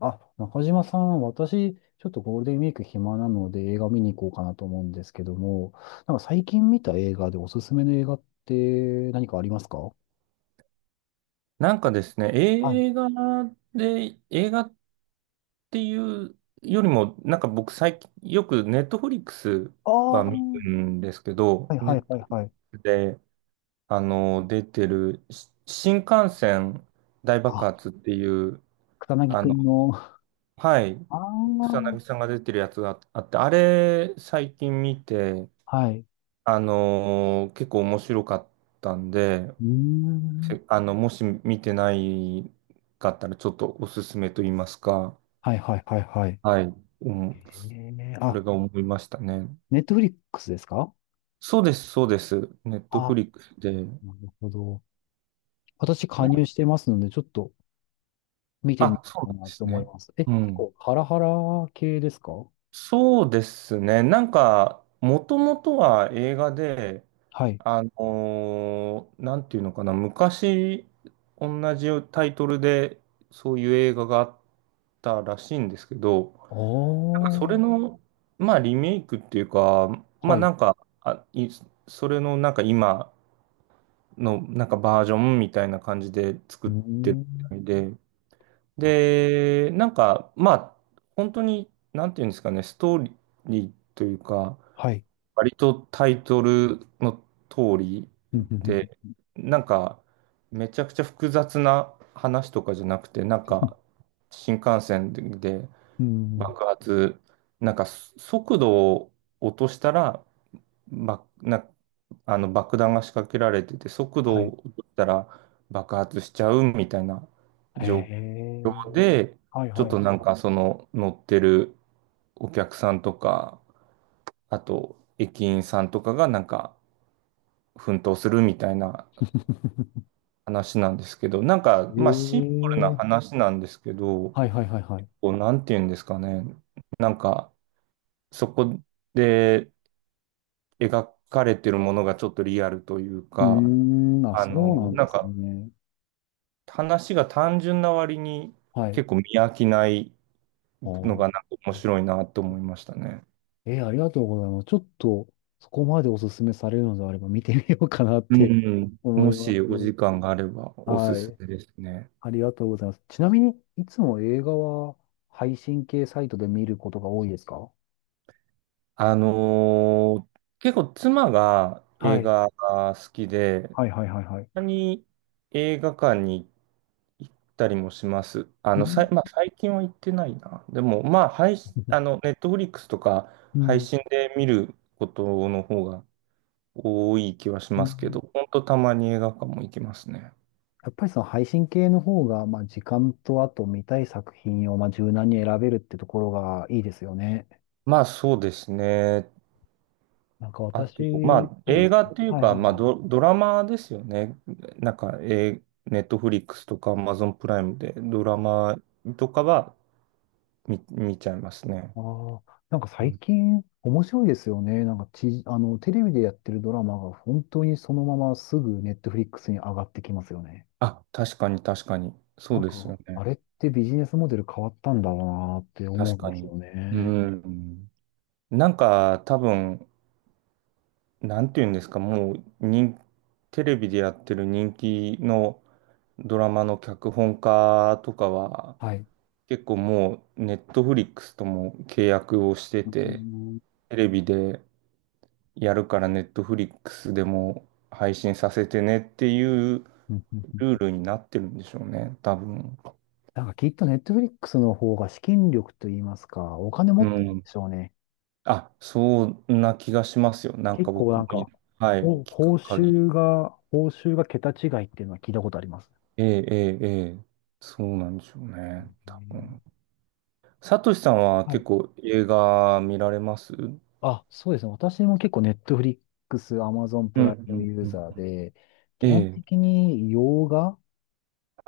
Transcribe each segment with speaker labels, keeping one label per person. Speaker 1: あ、中島さん、私、ちょっとゴールデンウィーク暇なので映画見に行こうかなと思うんですけども、なんか最近見た映画でおすすめの映画って何かありますか？は
Speaker 2: なんかですね、
Speaker 1: い。
Speaker 2: 映画で、映画っていうよりも、なんか僕最近、よくネットフリックス
Speaker 1: ああ、
Speaker 2: は
Speaker 1: は
Speaker 2: 見るんですけど、
Speaker 1: い
Speaker 2: ネ
Speaker 1: はい
Speaker 2: ッ
Speaker 1: は
Speaker 2: ト
Speaker 1: い
Speaker 2: フリッ
Speaker 1: はい。
Speaker 2: クスで、出てる、し新幹線大爆
Speaker 1: あ、
Speaker 2: 発っていう、
Speaker 1: 草薙
Speaker 2: あ
Speaker 1: く
Speaker 2: の、
Speaker 1: んの、
Speaker 2: はい、
Speaker 1: あ
Speaker 2: 草
Speaker 1: あ、
Speaker 2: 薙さんが出てるやつがあって、あれ、最近見て、
Speaker 1: はい。
Speaker 2: 結構面白かったんで、
Speaker 1: うーん。
Speaker 2: せあの、もし見てないかったら、ちょっとおすすめと言いますか、
Speaker 1: はいはいはいはい。
Speaker 2: はい。うん。
Speaker 1: え
Speaker 2: そ
Speaker 1: あ、
Speaker 2: れが思いましたね。
Speaker 1: ネットフリックスですか？
Speaker 2: そうです、そうです。ネット
Speaker 1: あ、
Speaker 2: フリックスで。
Speaker 1: なるほど。私加
Speaker 2: な、
Speaker 1: 入してますので、ちょっと見てみ
Speaker 2: あ、
Speaker 1: よ
Speaker 2: そう
Speaker 1: う
Speaker 2: な
Speaker 1: か
Speaker 2: ん
Speaker 1: な
Speaker 2: で
Speaker 1: と
Speaker 2: す
Speaker 1: 思い
Speaker 2: ね。
Speaker 1: ます。え、
Speaker 2: う
Speaker 1: 結
Speaker 2: ん。
Speaker 1: 構ハラハラ系ですか？
Speaker 2: そうですね。もともとは映画で、
Speaker 1: はい。
Speaker 2: あのなんていうのかな、昔、同じタイトルで、そういう映画があったらしいんですけど、
Speaker 1: お
Speaker 2: それ
Speaker 1: ー。
Speaker 2: の、まあ、リメイクっていうか、ま
Speaker 1: は
Speaker 2: あ、
Speaker 1: い。う
Speaker 2: なんか、あ、い、それの、今のなんかバージョンみたいな感じで作
Speaker 1: ー
Speaker 2: ってるみ
Speaker 1: ん。
Speaker 2: たいで、
Speaker 1: あ、
Speaker 2: で、本当になんていうんですかね、ストーリーというか、
Speaker 1: はい。
Speaker 2: 割とタイトルの通り
Speaker 1: うん、うん、
Speaker 2: で、なんかめちゃくちゃ複雑な話とかじゃなくて、なんか新幹線で
Speaker 1: うん。うん。
Speaker 2: 爆発、なんか速度を落としたらば、な、あの爆弾が仕掛けられてて、速度
Speaker 1: はい。
Speaker 2: を落としたら爆発しちゃうみたいな
Speaker 1: へ
Speaker 2: 状
Speaker 1: え。
Speaker 2: 況で、
Speaker 1: はい、
Speaker 2: ちょ
Speaker 1: は
Speaker 2: っ
Speaker 1: い、は
Speaker 2: となんかその乗ってるお客さんとか、あと駅員さんとかがなんか奮闘するみたいな
Speaker 1: い。
Speaker 2: 話なんですけど、なんか
Speaker 1: え
Speaker 2: まあシンプルな
Speaker 1: え。
Speaker 2: 話なんですけど、
Speaker 1: はい、はい、はい、はい。
Speaker 2: こうなんていうんですかね、なんかそこで描かれてるものがちょっとリアルという
Speaker 1: うー
Speaker 2: か、
Speaker 1: ん。あ、そうなん
Speaker 2: な
Speaker 1: で
Speaker 2: ん
Speaker 1: す
Speaker 2: か
Speaker 1: ね。
Speaker 2: 話が単純な割に
Speaker 1: はい。
Speaker 2: 結構見飽きない
Speaker 1: あ
Speaker 2: のが
Speaker 1: ー、
Speaker 2: なんか面白いなと思いましたね。
Speaker 1: ありがとうございます。ちょっと、そこまでおすすめされるのであれば見てみようかなっ
Speaker 2: う
Speaker 1: て
Speaker 2: ん。
Speaker 1: 思
Speaker 2: も
Speaker 1: います。
Speaker 2: しお時間があればおす
Speaker 1: は
Speaker 2: す
Speaker 1: い。
Speaker 2: めですね。
Speaker 1: ありがとうございます。ちなみに、いつも映画は配信系サイトで見ることが多いですか？
Speaker 2: 結構妻が
Speaker 1: は
Speaker 2: 映
Speaker 1: い。
Speaker 2: 画が好きで、
Speaker 1: はいはいはいはい。
Speaker 2: たまに映画館に行ったりもします。
Speaker 1: うん。
Speaker 2: まあ、最近は行ってないな。でも、まあ、配信、あの、ネットフリックスとか
Speaker 1: う
Speaker 2: 配
Speaker 1: ん。
Speaker 2: 信で見ることの方が多い気はし
Speaker 1: う
Speaker 2: ますけど、
Speaker 1: ん。
Speaker 2: ほんとたまに映画館も行きますね。
Speaker 1: やっぱりその配信系の方が、まあ時間とあと見たい作品をまあ柔軟に選べるってところがいいですよね。
Speaker 2: まあそうですね。
Speaker 1: なんか私、
Speaker 2: あと、まあ
Speaker 1: そうで
Speaker 2: 映
Speaker 1: す
Speaker 2: 画
Speaker 1: ね。
Speaker 2: っていう
Speaker 1: はい
Speaker 2: か、
Speaker 1: はいはい。
Speaker 2: ドラマですよね。なんか、ネットフリックスとか Amazon プライムでドラマとかは見ちゃいますね。
Speaker 1: ああ、なんか
Speaker 2: う
Speaker 1: 最
Speaker 2: ん、
Speaker 1: 近面白いですよね。なんかテレビでやってるドラマが本当にそのまますぐネットフリックスに上がってきますよね。
Speaker 2: あ、確かに確かに。そ
Speaker 1: な
Speaker 2: う
Speaker 1: ん
Speaker 2: です
Speaker 1: か、
Speaker 2: よ
Speaker 1: あ
Speaker 2: ね。
Speaker 1: れってビジネスモデル変わったんだろうなって思う
Speaker 2: 確
Speaker 1: ん
Speaker 2: か
Speaker 1: ですよ
Speaker 2: に。う
Speaker 1: ね。
Speaker 2: ん。なんか多分、なんていうんですか、もう人、テレビでやってる人気のドラマの脚本家とかは、
Speaker 1: はい。
Speaker 2: 結構もう、ネットフリックスとも契約をして
Speaker 1: う
Speaker 2: て、
Speaker 1: ん
Speaker 2: テレビでやるからネットフリックスでも配信させてねっていう
Speaker 1: うんうん。
Speaker 2: ルールになってるんでしょうね、多分。
Speaker 1: なんかきっとネットフリックスの方が資金力といいますか、お金持
Speaker 2: う
Speaker 1: ってるん
Speaker 2: ん。
Speaker 1: でしょうね。
Speaker 2: あ、そんな気がしますよ。なんか
Speaker 1: 結構
Speaker 2: 僕
Speaker 1: な
Speaker 2: も、
Speaker 1: んか、
Speaker 2: はい、
Speaker 1: お
Speaker 2: 聞
Speaker 1: 報
Speaker 2: く限
Speaker 1: 酬
Speaker 2: り。
Speaker 1: が、報酬が桁違いっていうのは聞いたことあります。
Speaker 2: ええ、ええ、ええ、そうなんでしょうね、
Speaker 1: う
Speaker 2: 多
Speaker 1: ん。
Speaker 2: 分。サトシさんは
Speaker 1: は
Speaker 2: 結
Speaker 1: い。
Speaker 2: 構映画見られますうん、
Speaker 1: あ、そうですね。私も結構ネットフリックス、アマゾンプ
Speaker 2: うん、
Speaker 1: ライ
Speaker 2: う
Speaker 1: ム
Speaker 2: ん、
Speaker 1: ユー
Speaker 2: うん。
Speaker 1: ザーで、
Speaker 2: え
Speaker 1: 基本
Speaker 2: え、
Speaker 1: 的に洋画、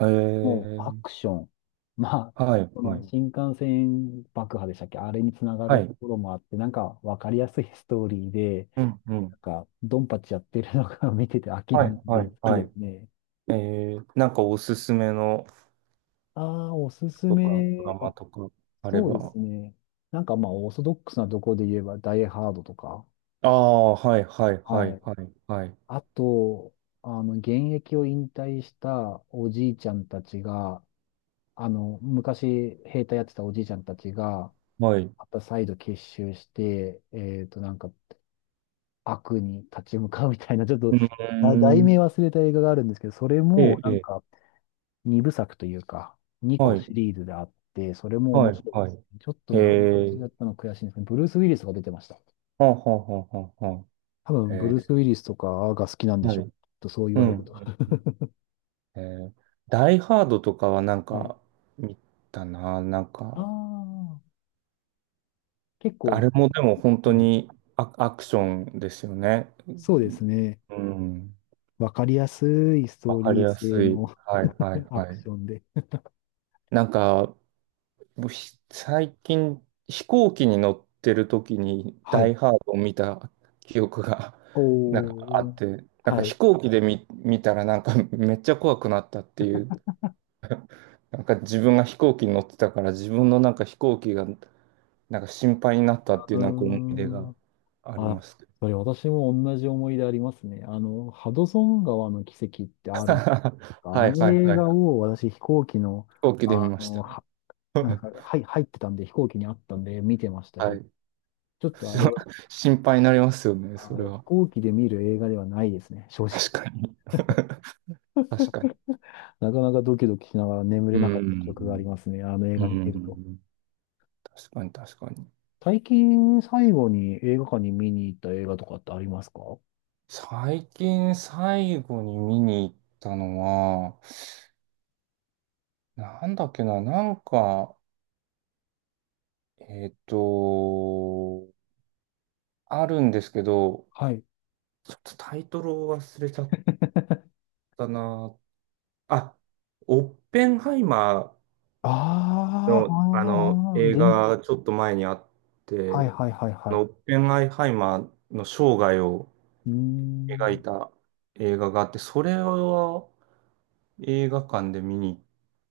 Speaker 2: え
Speaker 1: もうア
Speaker 2: え、
Speaker 1: クション、まあ、
Speaker 2: はい、
Speaker 1: そ
Speaker 2: は
Speaker 1: の
Speaker 2: い、
Speaker 1: 新幹線爆破でしたっけ？あれにつなが
Speaker 2: は
Speaker 1: ると
Speaker 2: い。
Speaker 1: ころもあって、なんかわかりやすいストーリーで、
Speaker 2: うん、う
Speaker 1: な
Speaker 2: ん。
Speaker 1: んか、ドンパチやってるのが 見てて飽き
Speaker 2: は
Speaker 1: ないん
Speaker 2: い、は
Speaker 1: で、好
Speaker 2: い、
Speaker 1: き
Speaker 2: は
Speaker 1: で
Speaker 2: い。
Speaker 1: すね。
Speaker 2: ええ、なんかおすすめの
Speaker 1: ああ、おすす
Speaker 2: とか、ドラ
Speaker 1: め。あ、
Speaker 2: マとかあれ
Speaker 1: そうで
Speaker 2: ば。
Speaker 1: すね。なんかまあ、オーソドックスなところで言えば、ダイハードとか。
Speaker 2: ああ、はい、はい、は
Speaker 1: は
Speaker 2: い、
Speaker 1: い。
Speaker 2: はい、はい、
Speaker 1: あと、現役を引退したおじいちゃんたちが、昔兵隊やってたおじいちゃんたちが、
Speaker 2: はい。
Speaker 1: また再度結集して、なんか、悪に立ち向かうみたいな、ちょっと、
Speaker 2: うん
Speaker 1: あ題
Speaker 2: ー
Speaker 1: 名
Speaker 2: ん。
Speaker 1: 忘れた映画があるんですけど、それ
Speaker 2: え
Speaker 1: も、
Speaker 2: え、
Speaker 1: な
Speaker 2: え
Speaker 1: ん
Speaker 2: え、
Speaker 1: か、二部作というか、二
Speaker 2: は
Speaker 1: 個
Speaker 2: い、
Speaker 1: シリーズであって、それも
Speaker 2: は
Speaker 1: 面
Speaker 2: い、
Speaker 1: 白いで
Speaker 2: は
Speaker 1: す
Speaker 2: い。
Speaker 1: ね。ちょっと
Speaker 2: へ
Speaker 1: 名前忘れちゃ
Speaker 2: え、
Speaker 1: ったの悔しいんですね。ブルース・ウィリスが出てました。
Speaker 2: はあ、はあ、はあ、はあ、はあ。
Speaker 1: 多分、ブ
Speaker 2: え
Speaker 1: ルース・ウィリスとかが好きなん
Speaker 2: え、
Speaker 1: で
Speaker 2: は
Speaker 1: しょう。
Speaker 2: い、
Speaker 1: とそう言
Speaker 2: う
Speaker 1: わ
Speaker 2: ん、
Speaker 1: れると。
Speaker 2: うん、うん。えー、ダイハードとかはなん
Speaker 1: はい。
Speaker 2: か見たな、なん
Speaker 1: あ
Speaker 2: か、
Speaker 1: あ、結構、
Speaker 2: あれもでも本
Speaker 1: は
Speaker 2: 当
Speaker 1: いはい。
Speaker 2: にアクションですよね。
Speaker 1: そうですね。
Speaker 2: うん、
Speaker 1: わかりやすいスト
Speaker 2: わ
Speaker 1: ー
Speaker 2: かり
Speaker 1: リー
Speaker 2: や
Speaker 1: 性
Speaker 2: すい。
Speaker 1: の
Speaker 2: はいはい
Speaker 1: ア
Speaker 2: は
Speaker 1: ク
Speaker 2: い。
Speaker 1: ションで。
Speaker 2: なんか、もうひ最近飛行機に乗ってる時に
Speaker 1: は
Speaker 2: ダ
Speaker 1: い。
Speaker 2: イハードを見た記憶が なんかあ
Speaker 1: おー。
Speaker 2: って、なん
Speaker 1: は
Speaker 2: か
Speaker 1: い。う
Speaker 2: 飛行機で見たらなんかめっちゃ怖くなったっていう、なんか自分が飛行機に乗ってたから自分のなんか飛行機がなんか心配になったっていうなんか思い出
Speaker 1: ー
Speaker 2: が
Speaker 1: ん。
Speaker 2: ありま
Speaker 1: あ、
Speaker 2: すけど。
Speaker 1: それ私も同じ思い出ありますね。あの、ハドソン川の奇跡ってある
Speaker 2: は
Speaker 1: あ
Speaker 2: いはい
Speaker 1: の
Speaker 2: は
Speaker 1: 映
Speaker 2: い。
Speaker 1: 画を私飛行機の、
Speaker 2: 飛行機で見
Speaker 1: あ
Speaker 2: まし
Speaker 1: の、
Speaker 2: た。
Speaker 1: は、なんですか、はい、入ってたんで飛行機にあったんで見てましたけ
Speaker 2: は
Speaker 1: ど、
Speaker 2: い。
Speaker 1: ちょっとあれは、
Speaker 2: 心配になりますよね、
Speaker 1: あ
Speaker 2: それ
Speaker 1: 飛
Speaker 2: は。
Speaker 1: 行機で見る映画ではないですね、正直。
Speaker 2: 確かに。確かに。
Speaker 1: なかなかドキドキしながら眠
Speaker 2: う
Speaker 1: れなかった記憶があり
Speaker 2: ん。
Speaker 1: ますね、あの映
Speaker 2: う
Speaker 1: 画見てると。
Speaker 2: ん。確かに確かに。
Speaker 1: 最近最後に映画館に見に行った映画とかってありますか？
Speaker 2: 最近最後に見に行ったのは、なんだっけな、なんか、えっと、あるんですけど、
Speaker 1: はい。
Speaker 2: ちょっとタイトルを忘れちゃったな。あ、オッペンハイマ
Speaker 1: あ
Speaker 2: ー
Speaker 1: あ、あー、
Speaker 2: の、あの
Speaker 1: あ
Speaker 2: 映
Speaker 1: ー、あ、
Speaker 2: 画がちょっと前にあっ
Speaker 1: はい
Speaker 2: て、
Speaker 1: はいはい
Speaker 2: あ
Speaker 1: は
Speaker 2: の
Speaker 1: い。
Speaker 2: オッペンハイマーの生涯を
Speaker 1: うー
Speaker 2: 描い
Speaker 1: ん。
Speaker 2: た映画があって、それは映画館で見に行っ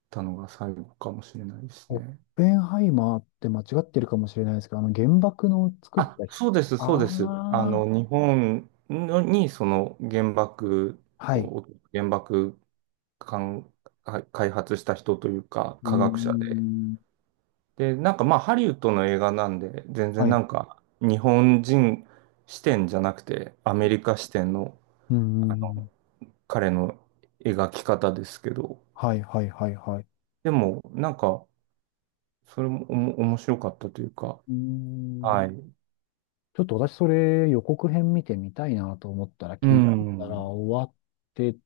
Speaker 2: たのが最後かもしれないです
Speaker 1: オッ
Speaker 2: ね。
Speaker 1: ペンハイマーって間違ってるかもしれないですけど、あの原爆の作っ
Speaker 2: あ、
Speaker 1: た日。
Speaker 2: そうです、
Speaker 1: あ
Speaker 2: そうです。あ
Speaker 1: あ、
Speaker 2: の、日本のにその原爆
Speaker 1: はい。
Speaker 2: を、原爆かん開発した人というか、
Speaker 1: うー
Speaker 2: 科学者で、
Speaker 1: ん、
Speaker 2: で、なんかまあハリウッドの映画なんで、全
Speaker 1: は
Speaker 2: 然な
Speaker 1: い。
Speaker 2: んか日本人視点じゃなくてアメリカ視点の、
Speaker 1: うー
Speaker 2: あ
Speaker 1: ん、
Speaker 2: の彼の描き方ですけど、
Speaker 1: はい、はい、はい、はい。
Speaker 2: でもなんかそれも面白かったというか、
Speaker 1: うーん、
Speaker 2: はい。
Speaker 1: ちょっと私それ予告編見てみたいなと思ったら
Speaker 2: う
Speaker 1: 聞いたら
Speaker 2: ん。
Speaker 1: 終わって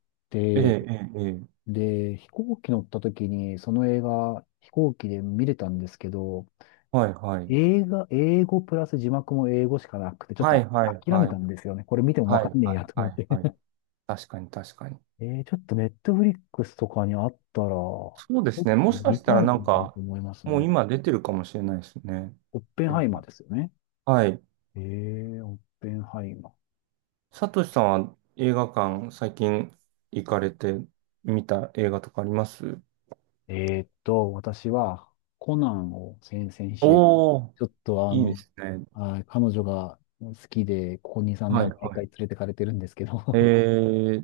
Speaker 2: え
Speaker 1: て、
Speaker 2: え、ええ、ええ。
Speaker 1: で、飛行機乗った時にその映画飛行機で見れたんですけど、
Speaker 2: はい、はい。
Speaker 1: 映画、英語プラス字幕も英語しかなくて、ちょっ
Speaker 2: は
Speaker 1: と
Speaker 2: い、はい、
Speaker 1: 諦め
Speaker 2: は
Speaker 1: た
Speaker 2: い。
Speaker 1: んですよね。これ見てもわ
Speaker 2: はい、
Speaker 1: かんねえ
Speaker 2: は
Speaker 1: や
Speaker 2: い、
Speaker 1: と
Speaker 2: は
Speaker 1: 思っ
Speaker 2: い、
Speaker 1: て。
Speaker 2: はい。確かに、確かに。
Speaker 1: ちょっとネットフリックスとかにあったら、ちょ
Speaker 2: そうで
Speaker 1: っ
Speaker 2: すね。
Speaker 1: と
Speaker 2: もしか
Speaker 1: 見
Speaker 2: したら
Speaker 1: たい
Speaker 2: なん
Speaker 1: なと
Speaker 2: か、
Speaker 1: 思います
Speaker 2: もう
Speaker 1: ね。
Speaker 2: 今出てるかもしれないですね。
Speaker 1: オッペンハイマーですよね。
Speaker 2: はい。
Speaker 1: オッペンハイマー。
Speaker 2: サトシさんは映画館最近行かれて見た映画とかあります？
Speaker 1: 私はコナンを先々週、
Speaker 2: おお
Speaker 1: ちょっと
Speaker 2: ー、いいですね。
Speaker 1: あー、彼女が好きで、ここ2、3年
Speaker 2: はい
Speaker 1: は毎
Speaker 2: は
Speaker 1: 回連
Speaker 2: い。
Speaker 1: れてかれてるんですけど
Speaker 2: え ー、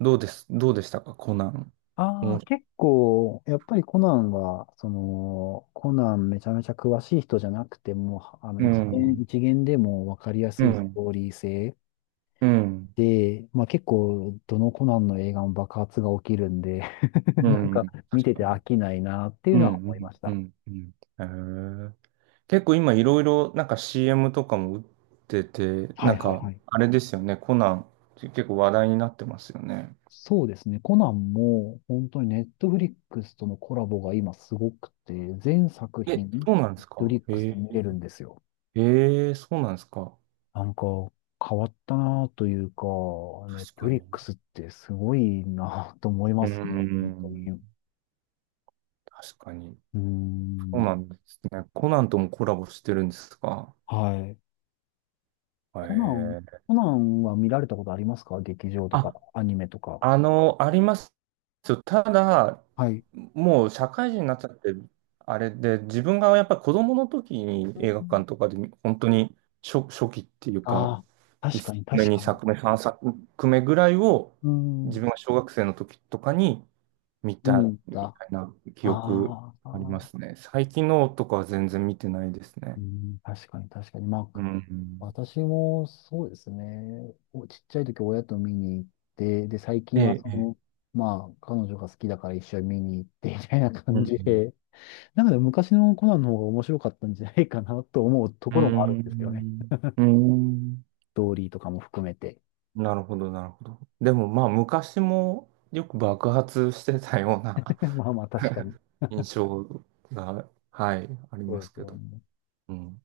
Speaker 2: どうです、どうでしたか、コナン。
Speaker 1: ああ、
Speaker 2: 面白
Speaker 1: 結構、やっぱりコナンは、コナンめちゃめちゃ詳しい人じゃなくても、
Speaker 2: う
Speaker 1: 一見、
Speaker 2: ん、
Speaker 1: 一見でも分かりや
Speaker 2: う
Speaker 1: すいスト
Speaker 2: ん、
Speaker 1: ーリー性、
Speaker 2: うん、
Speaker 1: で、まあ結構、どのコナンの映画も爆発が起きるんで
Speaker 2: う
Speaker 1: なんか
Speaker 2: ん、
Speaker 1: 見
Speaker 2: 確
Speaker 1: て
Speaker 2: か
Speaker 1: て飽
Speaker 2: に。
Speaker 1: きないなってい
Speaker 2: う
Speaker 1: う
Speaker 2: ん、
Speaker 1: のは
Speaker 2: う
Speaker 1: 思い
Speaker 2: ん、
Speaker 1: まし
Speaker 2: う
Speaker 1: た。
Speaker 2: ん、うん。えー、結構今いろいろなんか CM とかも打ってて、
Speaker 1: は
Speaker 2: な
Speaker 1: い
Speaker 2: ん
Speaker 1: はい
Speaker 2: か
Speaker 1: はい。
Speaker 2: あれですよね、コナン結構話題になってますよね。
Speaker 1: そうですね。コナンも本当にネットフリックスとのコラボが今すごくて、全作
Speaker 2: え、
Speaker 1: 品、ネッ
Speaker 2: そうなんです
Speaker 1: トフ
Speaker 2: か。
Speaker 1: リックスで
Speaker 2: え、
Speaker 1: 見れるんですよ。
Speaker 2: ええ、そうなんですか。
Speaker 1: なんか変わったなというか、ネッ
Speaker 2: 確
Speaker 1: トフ
Speaker 2: か
Speaker 1: リック
Speaker 2: に。
Speaker 1: スってすごいなと思いま
Speaker 2: うー
Speaker 1: すね。本当に。
Speaker 2: ん。
Speaker 1: う
Speaker 2: 確かに。
Speaker 1: ー
Speaker 2: そう
Speaker 1: ん。
Speaker 2: なんですね。コナンともコラボしてるんですか？
Speaker 1: はい。
Speaker 2: え
Speaker 1: コナン、
Speaker 2: え。
Speaker 1: コナンは見られたことありますか？劇場とか、
Speaker 2: あ、
Speaker 1: アニメとか。
Speaker 2: あの、あります。ただ、
Speaker 1: はい。
Speaker 2: もう社会人になっちゃって、あれで、自分がやっぱり子供の時に映画館とかで、本当に初期っていうか、
Speaker 1: ああー、確
Speaker 2: 1
Speaker 1: かに、
Speaker 2: 作目、
Speaker 1: 確か
Speaker 2: 2
Speaker 1: に。
Speaker 2: 作目、3作目ぐらいを、
Speaker 1: う
Speaker 2: 自
Speaker 1: ん、
Speaker 2: 分が小学生の時とかに見
Speaker 1: 見に
Speaker 2: た
Speaker 1: 行っ
Speaker 2: み
Speaker 1: た。
Speaker 2: たいな記憶
Speaker 1: あー
Speaker 2: ありま
Speaker 1: あ
Speaker 2: すね。最近のとかは全然見てないです
Speaker 1: ー、
Speaker 2: ね。
Speaker 1: うん、確かに、確かに。ま
Speaker 2: う
Speaker 1: あ、
Speaker 2: ん。
Speaker 1: 私もそうですね。ちっちゃい時親と見に行って、で、最
Speaker 2: え
Speaker 1: 近は
Speaker 2: え、
Speaker 1: そ
Speaker 2: え
Speaker 1: の、
Speaker 2: え。
Speaker 1: まあ、彼女が好きだから一緒に見に行って、みたいな
Speaker 2: う
Speaker 1: 感
Speaker 2: ん。
Speaker 1: じで、なんかでも昔のコナンの方が面白かったんじゃないかなと思うとこ
Speaker 2: う
Speaker 1: ろもあるんですよね。
Speaker 2: ん。うん。
Speaker 1: ストーリーとかも含めて。
Speaker 2: なるほど、なるほど。でもまあ昔もよく爆発してたような
Speaker 1: まあまあ、確かに。
Speaker 2: 印象が、はい、あり
Speaker 1: そう
Speaker 2: ま
Speaker 1: で
Speaker 2: す
Speaker 1: す
Speaker 2: け
Speaker 1: よ
Speaker 2: ど。
Speaker 1: ね。
Speaker 2: うん。